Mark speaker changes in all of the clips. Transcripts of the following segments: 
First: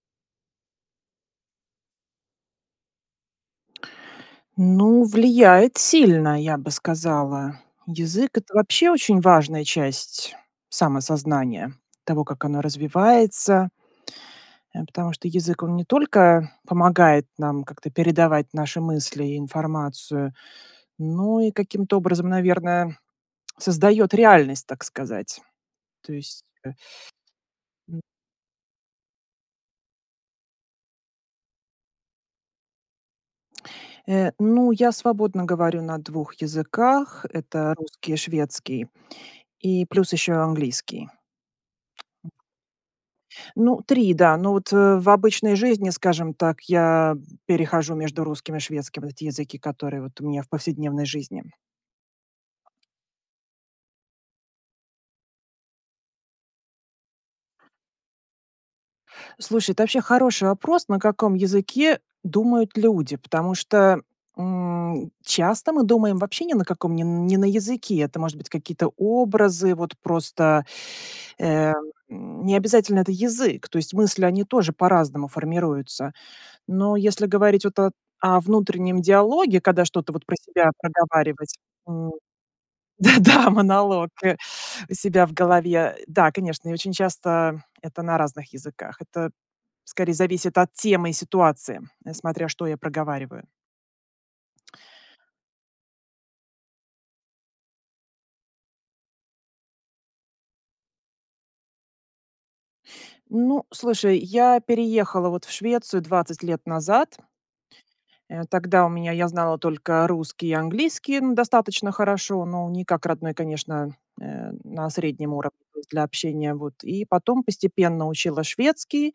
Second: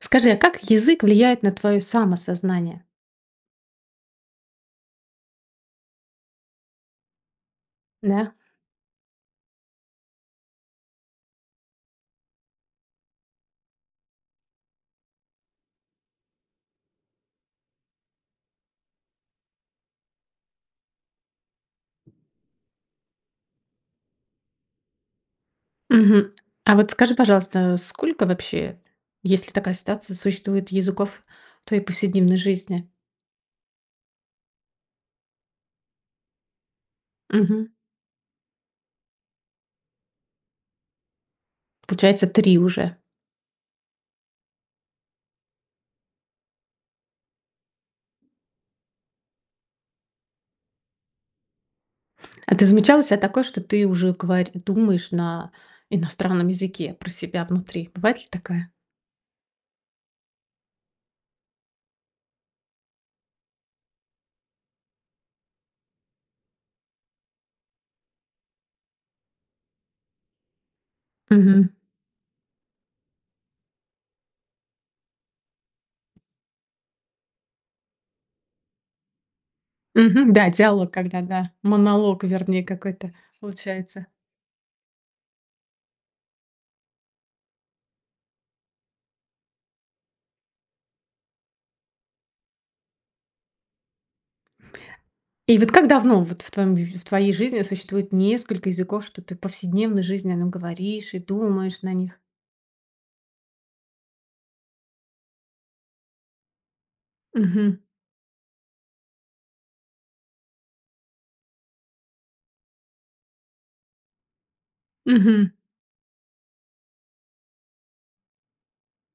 Speaker 1: Скажи, а как язык влияет на твоё самосознание?
Speaker 2: Ну, влияет сильно, я бы сказала.
Speaker 1: Да.
Speaker 2: Язык это вообще очень важная часть самосознания, того, как оно развивается. Э, потому что язык, он не только помогает нам как-то передавать наши мысли и информацию, но и каким-то образом, наверное, создаёт реальность, так сказать. То
Speaker 1: Мгм.
Speaker 2: есть, э
Speaker 1: А вот скажи, пожалуйста,
Speaker 2: М.
Speaker 1: сколько вообще, если такая ситуация существует, языков в твоей повседневной жизни?
Speaker 2: Э, ну, я свободно говорю на 2 языках.
Speaker 1: Мгм.
Speaker 2: Это русский, шведский и плюс еще и английский.
Speaker 1: Получается 3 уже.
Speaker 2: Ну 3, да. Но вот, э, в обычной жизни, скажем так, я перехожу между русским и шведским. Эти языки, которые вот у меня в повседневной жизни.
Speaker 1: А ты замечала у ся такое, что ты уже говори думаешь на иностранном языке про себя внутри? Бывает ли такая?
Speaker 2: Слушай, это вообще хороший вопрос. На каком языке думают люди? Потому что, м, часто мы думаем вообще ни на каком не н не на языке. Это может быть какие-то образы. Вот просто,
Speaker 1: Мгм.
Speaker 2: э, м, м, не обязательно это язык. То есть мысли, они тоже по-разному формируются. Но если говорить вот о о внутреннем диалоге, когда что-то вот
Speaker 1: Мгм,
Speaker 2: про
Speaker 1: да,
Speaker 2: себя
Speaker 1: диалог, когда, да.
Speaker 2: проговаривать, м
Speaker 1: Монолог, вернее, какой-то
Speaker 2: Да-да,
Speaker 1: получается.
Speaker 2: монолог, э, у себя в голове. Да, конечно, и очень часто это на разных языках. Это скорее зависит от темы и ситуации, смотря, что я проговариваю.
Speaker 1: И вот как давно вот в твоём, в твоей жизни существует несколько языков, что ты в повседневной жизни на нём говоришь и думаешь на них?
Speaker 2: Ну, слушай, я переехала, вот, в Швецию 20 лет назад.
Speaker 1: Мгм.
Speaker 2: Э, тогда, у меня, я знала только русский и английский, н достаточно хорошо, но, не как родной, конечно, э, на среднем
Speaker 1: Мгм.
Speaker 2: уровне, то есть, для общения, вот. И, потом, постепенно, учила шведский,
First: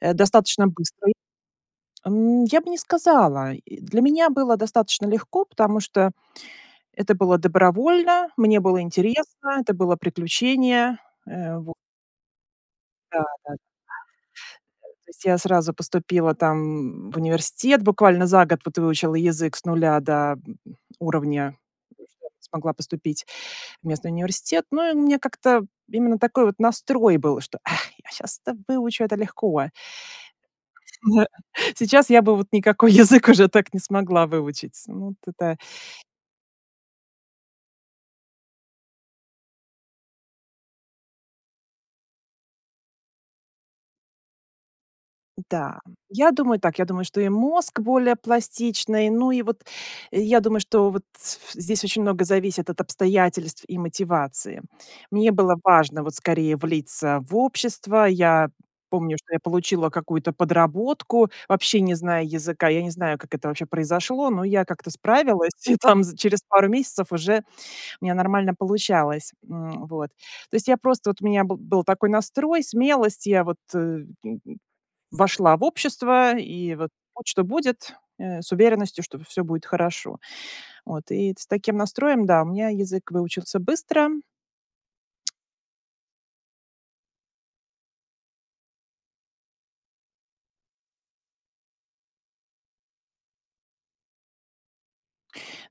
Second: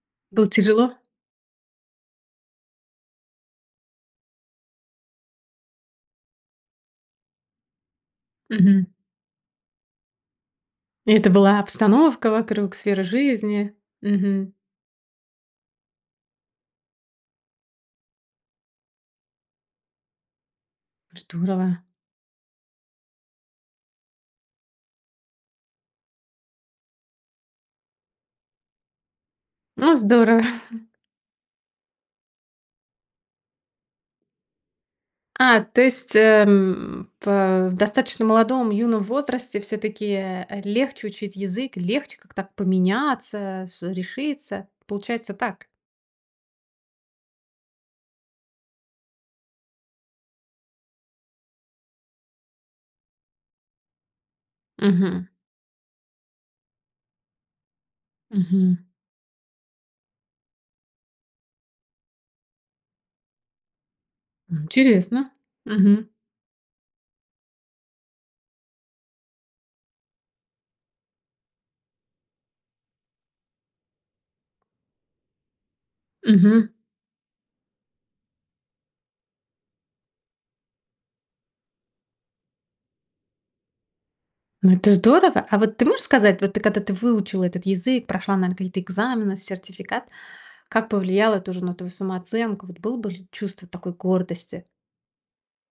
Speaker 2: э,
Speaker 1: Было
Speaker 2: достаточно
Speaker 1: тяжело?
Speaker 2: быстро, и Ам, я бы не сказала, и, для меня было достаточно легко. Потому что, это было добровольно, мне было
Speaker 1: Мгм.
Speaker 2: интересно, это было приключение,
Speaker 1: И, это
Speaker 2: э,
Speaker 1: была
Speaker 2: во
Speaker 1: обстановка вокруг, сфера
Speaker 2: Да, да. Э,
Speaker 1: жизни. Мгм.
Speaker 2: то есть, я сразу поступила там, м, в университет. Буквально за год вот выучила язык с нуля до, м, уровня,
Speaker 1: Здорово.
Speaker 2: ну, что я смогла поступить в местный университет. Ну и у меня как-то именно такой вот настрой был, что: "А, я щас это выучу, это легко!"
Speaker 1: Ну здорово!
Speaker 2: Не-а. Сейчас я бы, вот, никакой язык уже так не смогла выучить. Ну, вот это
Speaker 1: А, то есть, э, м, пэ в достаточно молодом, юном возрасте, всё-таки, э, э, легче учить язык, легче как-то поменяться, с решиться? Получается так.
Speaker 2: Да. Я думаю так. Я думаю, что, и мозг более пластичный. Ну, и, вот, я думаю, что, вот, с ф здесь очень много зависит от обстоятельств и мотивации.
Speaker 1: Мгм.
Speaker 2: Мне было важно, вот, скорее, влиться, в общество. Я
Speaker 1: Мгм.
Speaker 2: помню, что я получила какую-то подработку, вообще не зная языка. Я не знаю, как это вообще произошло, но,
Speaker 1: М
Speaker 2: я как-то
Speaker 1: интересно.
Speaker 2: справилась. И, там,
Speaker 1: Мгм.
Speaker 2: за через пару месяцев, уже, у меня нормально получалось, м, вот. То есть, я просто, вот, у меня бы был такой настрой, смелость. Я, вот, э, м, вошла в общество.
Speaker 1: Мгм.
Speaker 2: И, вот, будь что будет, э, с уверенностью, что всё будет хорошо. Вот, и с таким настроем, да, у меня язык выучился быстро.
Speaker 1: Ну, это здорово! А, вот, ты можешь сказать, вот, ты, когда ты выучила этот язык, прошла, наверно, какие-то экзамены, сертификат. Как повлияло это, уже, на твою самооценку? Вот, было бы, ли, чувство такой гордости?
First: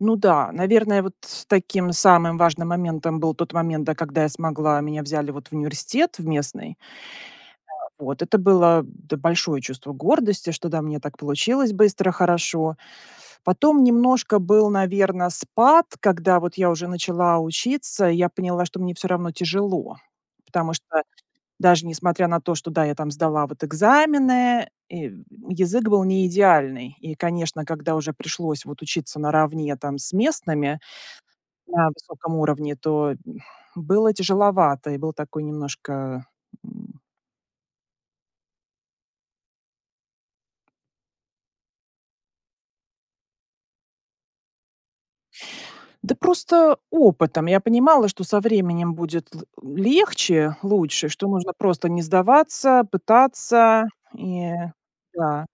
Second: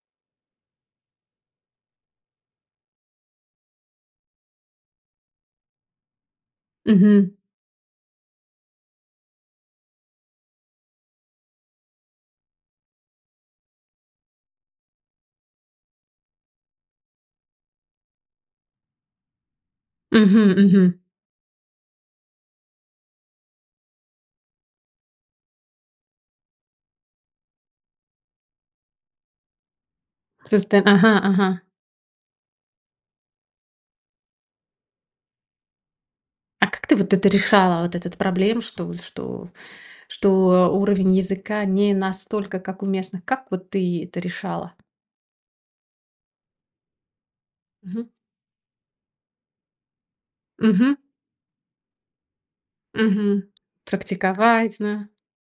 Speaker 2: Ну да. Наверное, вот с таким самым важным моментом был тот момент, да, когда я смогла, меня взяли, вот, в университет в местный.
Speaker 1: Мгм.
Speaker 2: Вот, это было д большое чувство гордости, что да, у меня так получилось быстро, хорошо. Потом немножко был, наверно, спад. Когда, вот я уже начала учиться, я поняла, что мне всё равно тяжело.
Speaker 1: Мгм,
Speaker 2: Потому
Speaker 1: мгм.
Speaker 2: что даже несмотря на то, что да, я там сдала вот экзамены, и язык был не идеальный. И, конечно, когда уже пришлось вот учиться наравне там с
Speaker 1: Просто,
Speaker 2: местными,
Speaker 1: ага, ага.
Speaker 2: на высоком уровне, то было тяжеловато и был такой немножко,
Speaker 1: А как ты
Speaker 2: м
Speaker 1: вот это решала? Вот этот, проблем что у что, что уровень языка не настолько как у местных? Как вот ты это решала?
Speaker 2: Да просто опытом. Я понимала,
Speaker 1: Мгм.
Speaker 2: что со временем будет л легче,
Speaker 1: Мгм.
Speaker 2: лучше, что нужно просто не сдаваться,
Speaker 1: Мгм.
Speaker 2: пытаться и
Speaker 1: Практиковать, да.
Speaker 2: Да.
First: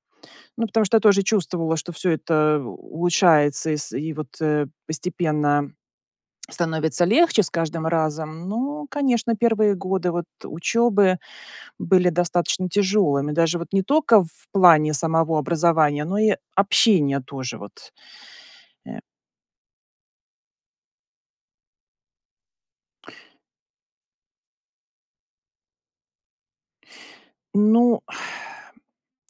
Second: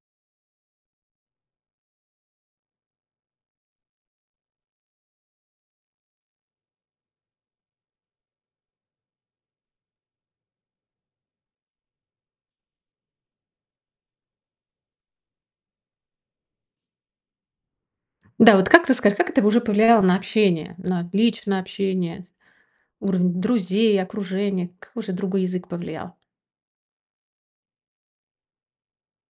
Speaker 2: Ну, потому что я тоже чувствовала, что всё это улучшается и с и вот, э, постепенно становится легче с каждым разом. Ну, конечно, первые годы вот учёбы были достаточно тяжёлыми, даже вот не только в плане самого образования, но и общения тоже. Вот,
Speaker 1: Да, вот как
Speaker 2: э.
Speaker 1: рассказать, как это в уже повлияло на общение? На отличное общение, с уровень друзей, окружения? Как же другой язык повлиял?
Speaker 2: Ну,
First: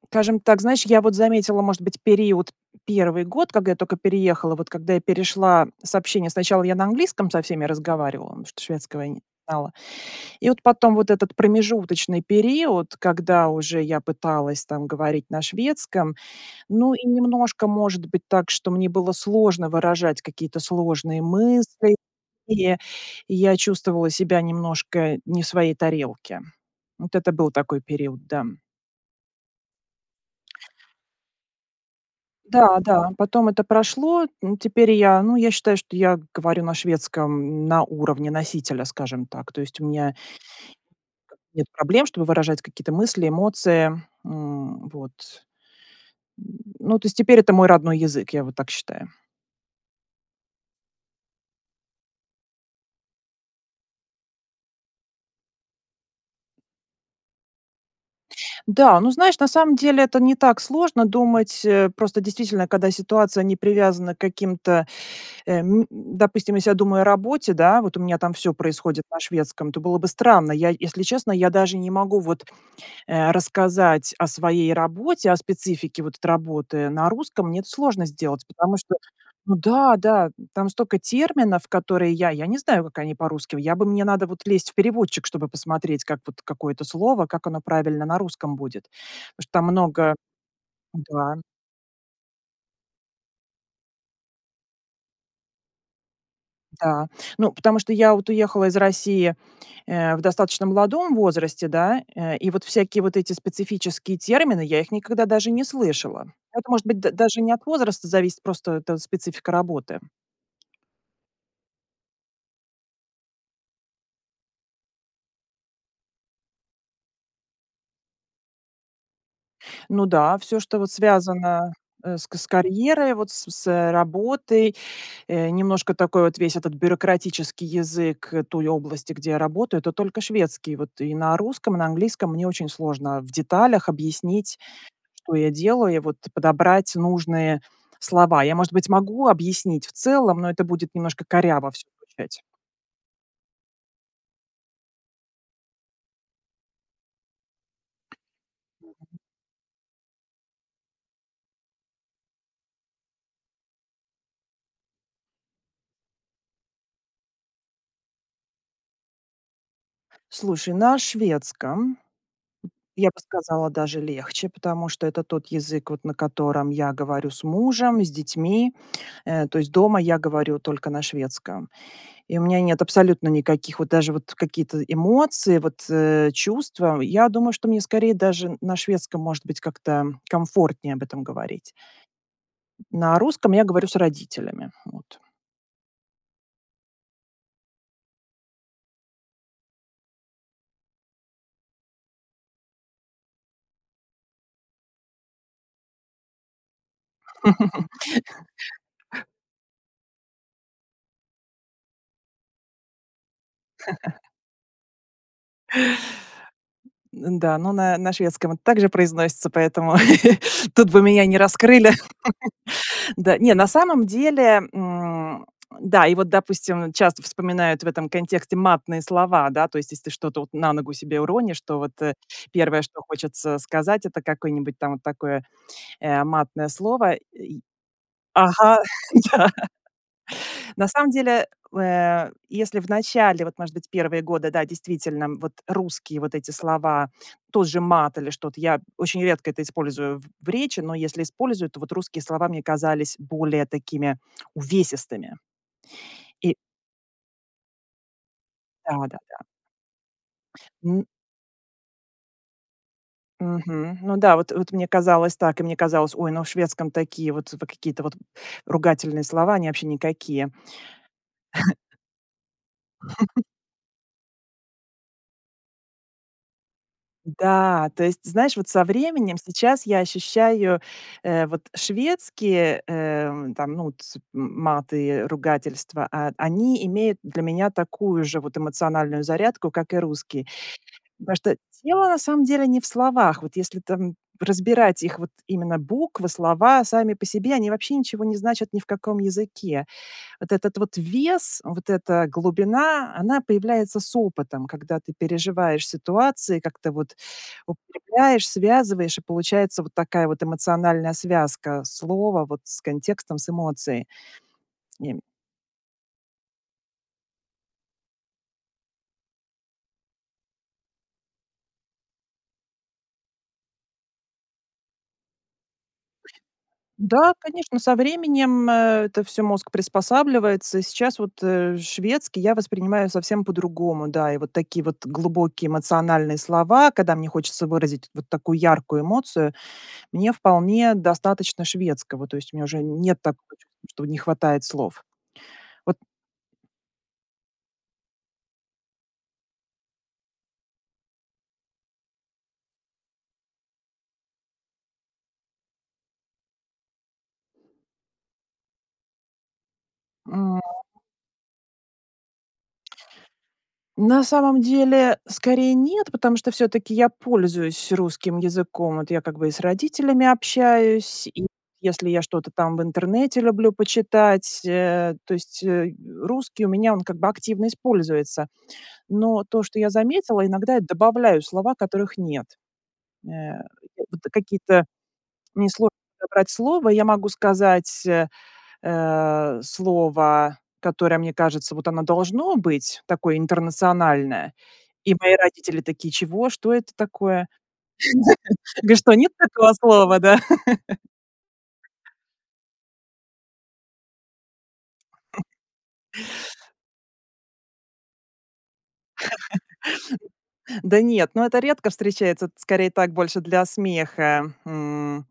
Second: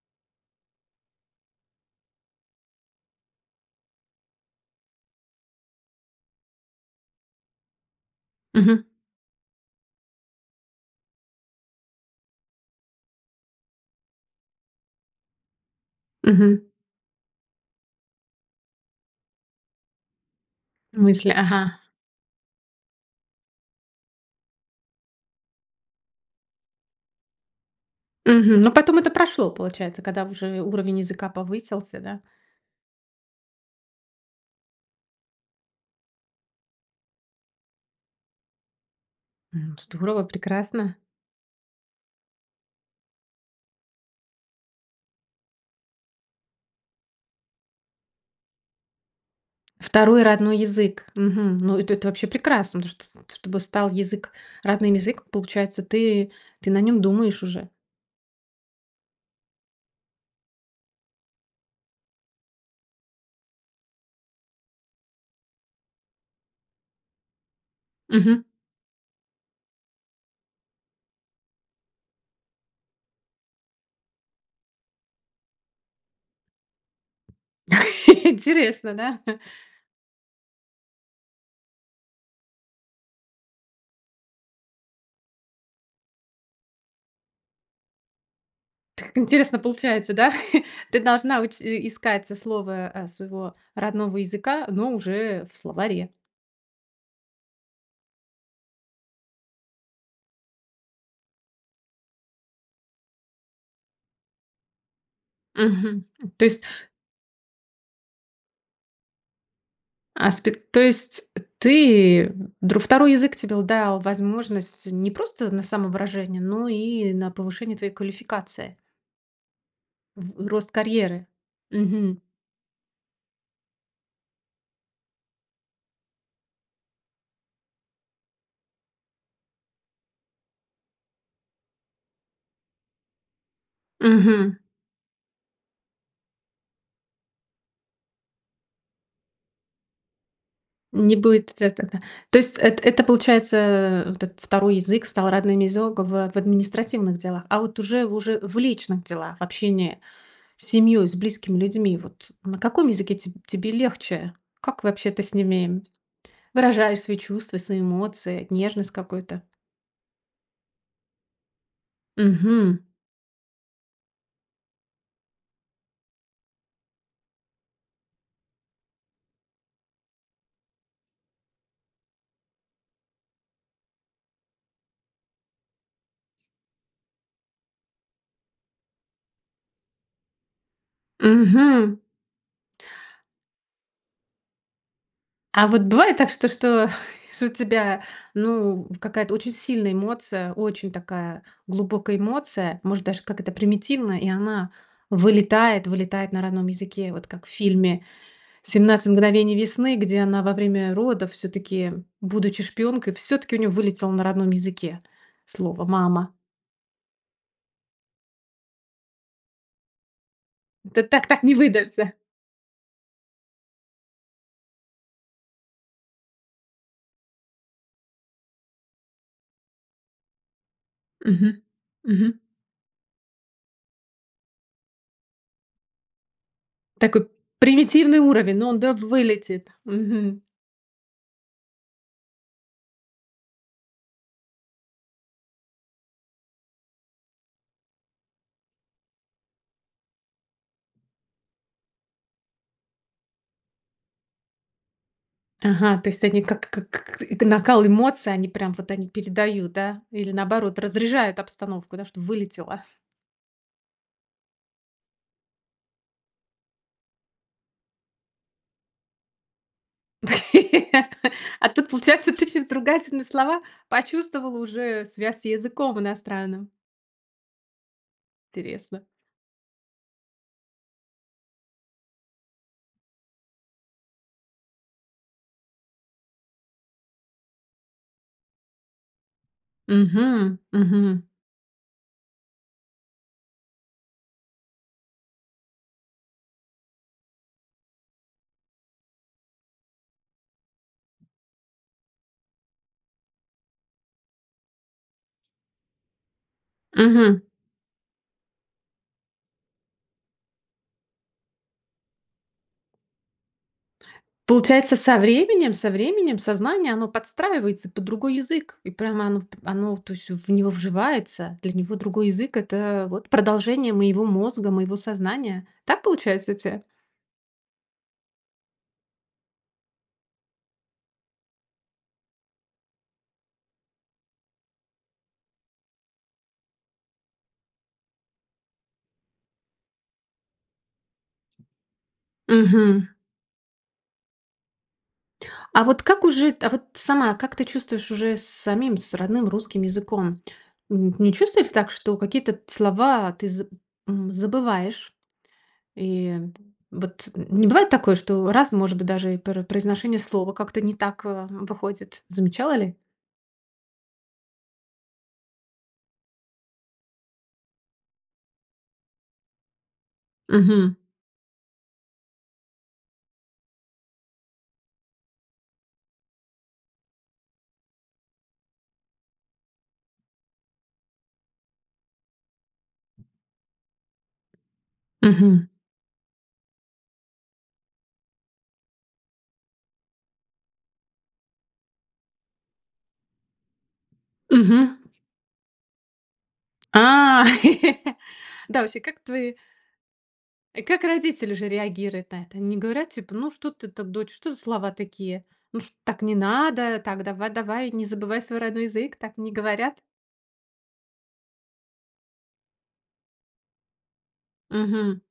Speaker 2: скажем так, знаешь, я вот заметила, может быть, период 1 год, когда я только переехала. Вот когда я перешла с общения, сначала я на английском со всеми разговаривала, потому что
Speaker 1: Мгм.
Speaker 2: шведского я не знала. И вот потом вот этот промежуточный период, когда уже я пыталась там говорить на шведском.
Speaker 1: Мгм.
Speaker 2: Ну, и немножко, может быть, так, что мне было сложно выражать какие-то сложные
Speaker 1: Мысли, ага.
Speaker 2: мысли, и я чувствовала себя немножко не в своей тарелке. Вот это был такой период, да.
Speaker 1: Мгм, но потом это прошло, получается, когда уже уровень языка повысился, да?
Speaker 2: Да, да, потом это прошло. М, теперь я, ну, я считаю, что я говорю на шведском, на уровне носителя, скажем так. То
Speaker 1: М,
Speaker 2: есть у меня
Speaker 1: здорово, прекрасно!
Speaker 2: нет проблем, чтобы выражать какие-то мысли, эмоции, м, вот. М, ну, то есть теперь это мой родной язык, я вот так считаю.
Speaker 1: Второй родной язык. Мгм, ну это-то вообще прекрасно, то что чтобы стал язык родным, язык. Получается, ты, ты на нём думаешь уже.
Speaker 2: Да, ну знаешь, на самом деле, это не так сложно думать. Э, просто, действительно, когда ситуация не привязана к каким-то, эм Допустим, если я думаю о работе, да, вот у меня там
Speaker 1: Мгм.
Speaker 2: всё происходит на шведском, это было бы странно. Я если честно, я даже не могу вот, э, рассказать о своей работе, о специфике вот это работы на русском. Мне это сложно сделать, потому
Speaker 1: Интересно,
Speaker 2: что,
Speaker 1: да.
Speaker 2: ну да, да, там столько терминов, которые я, я не знаю, как они по-русски. Я бы, мне надо вот лезть в переводчик, чтобы посмотреть, как вот какое-то слово, как оно правильно на русском будет.
Speaker 1: Как
Speaker 2: Потому что
Speaker 1: интересно
Speaker 2: там
Speaker 1: получается,
Speaker 2: много
Speaker 1: да? Ты
Speaker 2: Да.
Speaker 1: должна уч искать со слова, э, своего родного языка, но уже в словаре.
Speaker 2: Да, ну потому, что я вот уехала из России, э, в достаточно молодом возрасте, да. Э, и вот всякие вот эти специфические термины я их никогда даже не
Speaker 1: Мгм,
Speaker 2: слышала.
Speaker 1: то есть
Speaker 2: Это может быть д даже не от возраста зависит, просто это специфика работы.
Speaker 1: Аспект, то есть ты др 2 язык тебе л дал возможность не просто на самовыражение, но и на повышение твоей квалификации.
Speaker 2: Ну да,
Speaker 1: В
Speaker 2: всё,
Speaker 1: рост
Speaker 2: что вот
Speaker 1: карьеры,
Speaker 2: связано, э,
Speaker 1: мгм.
Speaker 2: с к с карьерой, вот с с работой. Э, немножко такой вот весь этот бюрократический язык, э, той области, где я работаю, это только шведский. Вот и на русском, и на английском мне очень сложно в деталях
Speaker 1: Мгм.
Speaker 2: объяснить, что я делаю, и вот подобрать нужные слова. Я, может быть, могу объяснить в целом, но это будет
Speaker 1: Не
Speaker 2: немножко
Speaker 1: будет
Speaker 2: коряво
Speaker 1: эт
Speaker 2: всё
Speaker 1: тогда. То
Speaker 2: звучать.
Speaker 1: есть это, это, получается, э, вот этот второй язык стал родным из огово в административных делах. А вот уже, уже в личных делах, общение с семьей, с близкими людьми, вот на каком языке теб тебе легче? Как вообще ты с ними? Выражаешь свои чувства, свои эмоции, нежность какую-то.
Speaker 2: Слушай, на шведском.
Speaker 1: Мгм.
Speaker 2: Я бы сказала даже легче, потому что это тот язык, вот на котором я говорю с мужем, с детьми. Э, то есть дома я говорю только на шведском. И у меня нет абсолютно никаких, вот даже вот какие-то эмоции, вот, э, чувства. Я думаю, что мне скорее даже на шведском, может быть, как-то комфортнее об этом говорить.
Speaker 1: Мгм.
Speaker 2: На русском я говорю с родителями, вот.
Speaker 1: А вот бывает так что, что, что у тебя, ну, в какая-то очень сильная эмоция, очень такая глубокая эмоция. Может даже как это примитивная, и она вылетает, вылетает на родном языке. Вот как в фильме "17 мгновений весны", где она во время родов всё-таки будучи шпионкой, всё-таки у неё вылетело на родном языке слово "мама".
Speaker 2: Да, ну, на на шведском это так же произносится, поэтому тут бы
Speaker 1: Ты
Speaker 2: меня
Speaker 1: так
Speaker 2: не
Speaker 1: так не
Speaker 2: раскрыли.
Speaker 1: выдашься.
Speaker 2: Да, не, на самом деле, м, да, и вот, допустим, часто вспоминают в этом контексте матные слова, да, то есть если ты что-то вот на ногу себе уронишь,
Speaker 1: Мгм.
Speaker 2: то вот, э,
Speaker 1: Мгм.
Speaker 2: первое, что хочется сказать, это какое-нибудь там вот такое, э, матное слово, э,
Speaker 1: Такой
Speaker 2: и
Speaker 1: примитивный уровень, но
Speaker 2: Ага,
Speaker 1: он, да, в
Speaker 2: да.
Speaker 1: вылетит. Мгм.
Speaker 2: На самом деле, э, если в начале, вот, может быть, первые годы, да, действительно, вот русские вот эти слова, тот же мат или что-то, я очень редко это использую в в речи, но если использую, то вот русские слова мне казались более такими увесистыми.
Speaker 1: Ага, то есть они
Speaker 2: И
Speaker 1: как, как, к эт накал эмоций, они прям вот они
Speaker 2: Да-да-да.
Speaker 1: передают, да? Или, наоборот,
Speaker 2: Н
Speaker 1: разряжают обстановку, да, что вылетело.
Speaker 2: Мгм, ну да, вот вот мне казалось так, и мне казалось: "Ой, ну, в шведском такие вот в какие-то вот ругательные слова, они вообще никакие".
Speaker 1: А тут получается ты через ругательные слова почувствовала уже связь с языком иностранным?
Speaker 2: М-да, то есть, знаешь, вот со
Speaker 1: Интересно.
Speaker 2: временем сейчас я ощущаю, э, вот шведские, э, там, ну вот, м маты и ругательства, а, они имеют для меня такую же вот эмоциональную зарядку, как и русские.
Speaker 1: Мгм, мгм.
Speaker 2: Потому что дело, на самом деле, не в словах. Вот если там разбирать их вот именно буквы, слова сами по себе, они вообще ничего не значат ни в каком языке. Вот этот вот вес, вот эта глубина, она появляется с опытом, когда ты переживаешь ситуации, как-то вот
Speaker 1: Мгм.
Speaker 2: укрепляешь, связываешь, и получается вот такая вот эмоциональная связка слова вот с контекстом, с эмоцией.
Speaker 1: Получается со
Speaker 2: Немь
Speaker 1: временем, со временем сознание оно подстраивается под другой язык. И прямо оно в оно то есть в него вживается. Для него другой язык- это вот продолжение моего мозга, моего сознания. Так получается у тя?
Speaker 2: Да, конечно, со временем, э, это всё мозг приспосабливается. Сейчас вот, э, шведский я воспринимаю совсем по-другому. Да, и вот такие вот глубокие эмоциональные слова, когда мне хочется выразить вот такую яркую эмоцию, мне вполне достаточно шведского. То есть мне уже
Speaker 1: Мгм.
Speaker 2: нет такого чувства, что не хватает слов.
Speaker 1: А
Speaker 2: Вот
Speaker 1: вот как уже т а вот сама, как ты чувствуешь уже с самим, с родным русским языком? Н не чувствуете так, что какие-то т слова ты за м, забываешь? И вот не бывает такое, что раз, может быть, даже и про произношение слова
Speaker 2: М.
Speaker 1: как-то не так, а, выходит? Замечала ли?
Speaker 2: На самом деле, скорее, нет, потому что всё-таки я пользуюсь русским языком. Вот я как бы и с родителями
Speaker 1: Мгм.
Speaker 2: общаюсь, и если я что-то там в интернете люблю почитать, э. То есть, э, русский у меня он как бы активно используется. Но то, что я заметила, иногда я добавляю слова, которых нет. Вот какие-то,
Speaker 1: Мгм.
Speaker 2: мне сложно подобрать слово, я могу сказать, э, э, слово, которое, мне кажется, вот оно должно быть, такое интернациональное.
Speaker 1: Мгм.
Speaker 2: И мои родители такие: "Чего? Что это
Speaker 1: А!
Speaker 2: такое?"
Speaker 1: Да,
Speaker 2: Я:
Speaker 1: вообще
Speaker 2: "Что,
Speaker 1: как
Speaker 2: нет
Speaker 1: твои
Speaker 2: такого слова, да?"
Speaker 1: и как родители уже реагируют на это? Они не говорят типа: "Ну что-то ты, дочь, что за слова такие? Ну чт так не надо, так давай-давай, не забывай свой родной язык!"- так не говорят?
Speaker 2: Да нет, ну это редко встречается. Это скорее так, больше для смеха.
Speaker 1: Мгм.
Speaker 2: М,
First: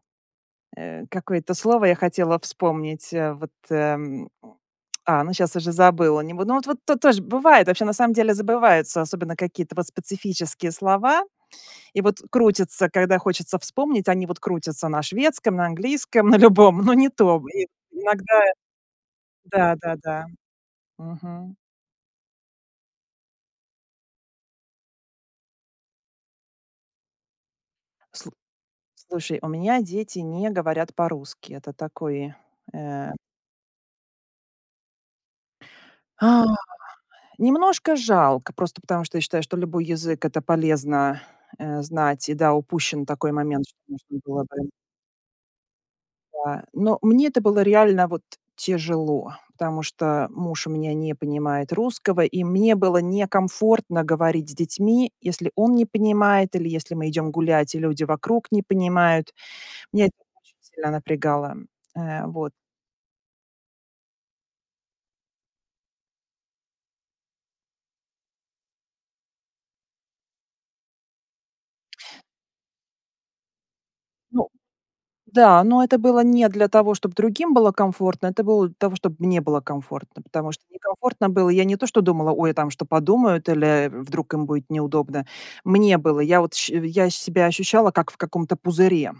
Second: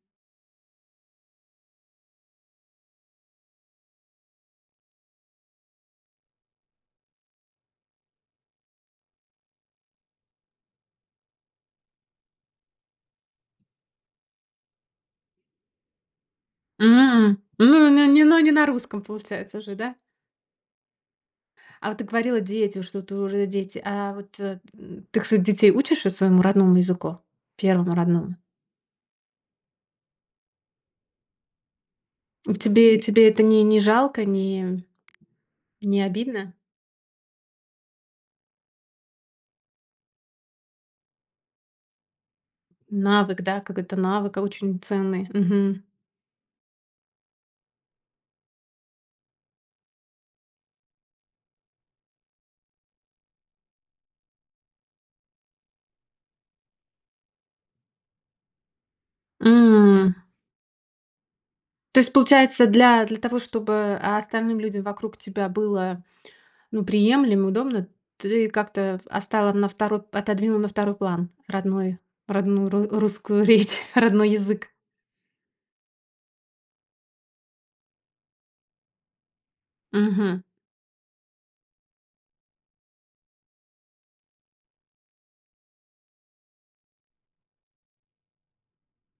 Speaker 2: какое-то слово я хотела вспомнить, а вот, э, м. А, ну щас уже забыла, не бу Ну вот, вот тут тоже бывает, вообще на самом деле забываются, особенно какие-то вот специфические слова. И вот крутятся, когда хочется вспомнить, они вот крутятся на шведском, на английском, на любом,
Speaker 1: М!
Speaker 2: но не
Speaker 1: М,
Speaker 2: то. И
Speaker 1: ну не ну
Speaker 2: иногда
Speaker 1: не на русском получается уже, да?
Speaker 2: Да-да-да. Мгм.
Speaker 1: А вот ты говорила, дети, что-то уже дети. А вот, э, ты своих детей учишь и своему родному языку? Первому
Speaker 2: Слу
Speaker 1: родному?
Speaker 2: слушай, у меня дети не говорят по-русски. Это такой,
Speaker 1: В тебе
Speaker 2: э
Speaker 1: тебе это не не жалко? Не не
Speaker 2: А,
Speaker 1: обидно?
Speaker 2: [unintelligible] немножко жалко, просто потому что я считаю, что любой язык- это полезно, э, знать. И да, упущен такой
Speaker 1: Навык, да?
Speaker 2: момент, что
Speaker 1: Какой-то
Speaker 2: нужно
Speaker 1: навык, а,
Speaker 2: было бы
Speaker 1: очень ценный. Мгм.
Speaker 2: Да. Но мне это было реально вот тяжело. Потому что муж у меня не понимает русского, и мне было некомфортно говорить с детьми, если он не понимает, или если мы идем гулять, и люди вокруг не понимают. Меня это
Speaker 1: М.
Speaker 2: очень сильно напрягало.
Speaker 1: То есть
Speaker 2: Э, вот.
Speaker 1: получается, для для того, чтобы, а, остальным людям вокруг тебя было, ну, приемлемо, удобно, ты как-то оставила на второй п отодвинула на второй план родной родную ру русскую речь, родной
Speaker 2: Ну
Speaker 1: язык?
Speaker 2: Да, но это было не для того, чтоб другим было комфортно, это было для того, чтобы мне было комфортно,
Speaker 1: Мгм.
Speaker 2: потому что некомфортно было. Я не то что думала: "Ой, а там что подумают?" Или, э, "Вдруг им будет неудобно". Мне буыло. Я вот ще я себя ощущала, как в каком-то пузыре.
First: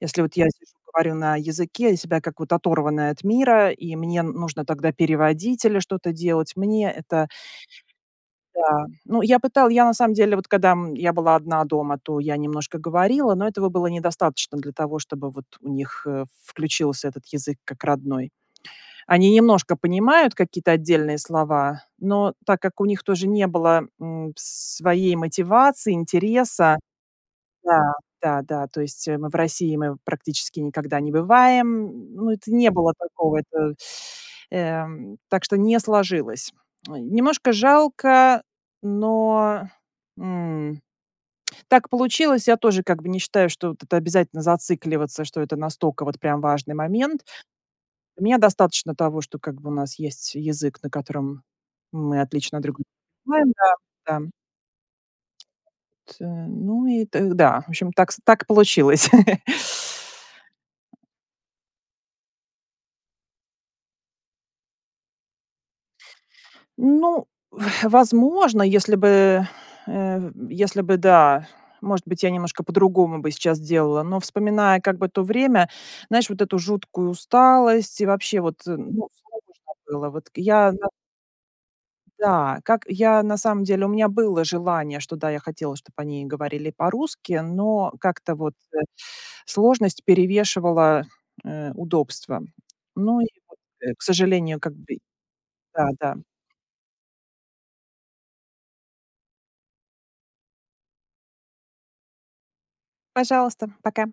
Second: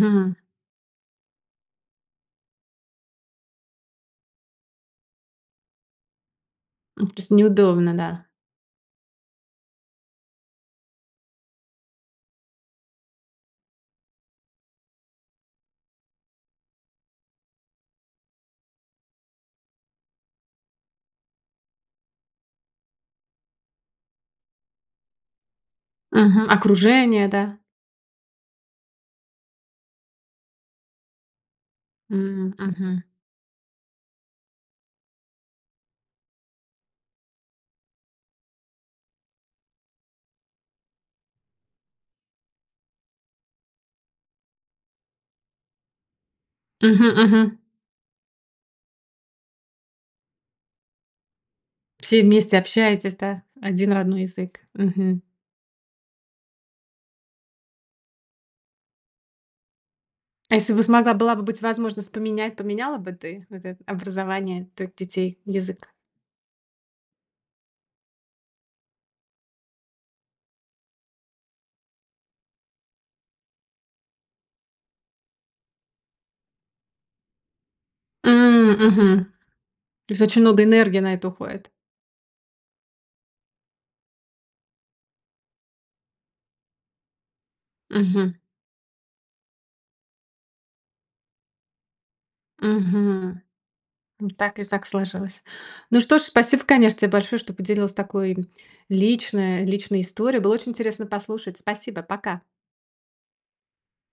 Speaker 2: Если вот я сижу говорю на языке, я себя как вот оторванная от мира, и мне н нужно тогда переводить или что-то делать, мне
Speaker 1: Ну, то
Speaker 2: это
Speaker 1: есть неудобно, да?
Speaker 2: Да, ну, я пытала я на самом деле, вот когда, м, я была одна дома, то я немножко говорила, но этого было недостаточно для того, чтобы вот у них, э, включился этот язык как родной. Они немножко понимают какие-то отдельные слова, но так как у них тоже не было, м, своей мотивации,
Speaker 1: Мгм.
Speaker 2: интереса
Speaker 1: Окружение, да?
Speaker 2: Да, да-да. То есть, э, мы в России, мы практически никогда не бываем. Ну, это
Speaker 1: М,
Speaker 2: не было
Speaker 1: мгм.
Speaker 2: такого, это, эм, так что не сложилось. Ой, немножко жалко, но, м, так получилось. Я тоже как бы не считаю, что вот это обязательно зацикливаться, что это настолько вот прям важный
Speaker 1: Мгм,
Speaker 2: момент.
Speaker 1: мгм.
Speaker 2: У меня достаточно того, что как бы у нас есть язык, на котором мы
Speaker 1: Все вместе
Speaker 2: отлично друг друга
Speaker 1: общаетесь, да?
Speaker 2: понимаем.
Speaker 1: Один
Speaker 2: Да,
Speaker 1: родной
Speaker 2: да.
Speaker 1: язык? Мгм.
Speaker 2: Тэ ну и тэ Да. В общем, так с так получилось.
Speaker 1: А если бы смогла, была бы быть возможность поменять, поменяла бы ты вот это образование твоих детей, язык?
Speaker 2: Ну, возможно, если бы, э, если бы, да, может быть, я немножко по-другому бы сейчас делала. Но вспоминая как бы то время, знаешь, вот эту жуткую усталость и вообще вот, э,
Speaker 1: М,
Speaker 2: ну,
Speaker 1: мгм.
Speaker 2: всё равно, что было.
Speaker 1: То есть
Speaker 2: Вот к
Speaker 1: очень много
Speaker 2: я, да
Speaker 1: энергии на это уходит.
Speaker 2: Да, как я на самом деле, у меня было желание, что да, я хотела, чтоб они говорили по-русски, но как-то
Speaker 1: Мгм.
Speaker 2: вот, э, сложность перевешивала, э, удобства. Ну и
Speaker 1: Мгм.
Speaker 2: вот, э, к
Speaker 1: М, так
Speaker 2: сожалению,
Speaker 1: и
Speaker 2: как
Speaker 1: так
Speaker 2: бы
Speaker 1: сложилось. Ну
Speaker 2: Да-да.
Speaker 1: что ж, спасибо, конечно, те большое, что поделилась такой лично личной историей. Было очень интересно послушать. Спасибо, пока!
Speaker 2: Пожалуйста, пока.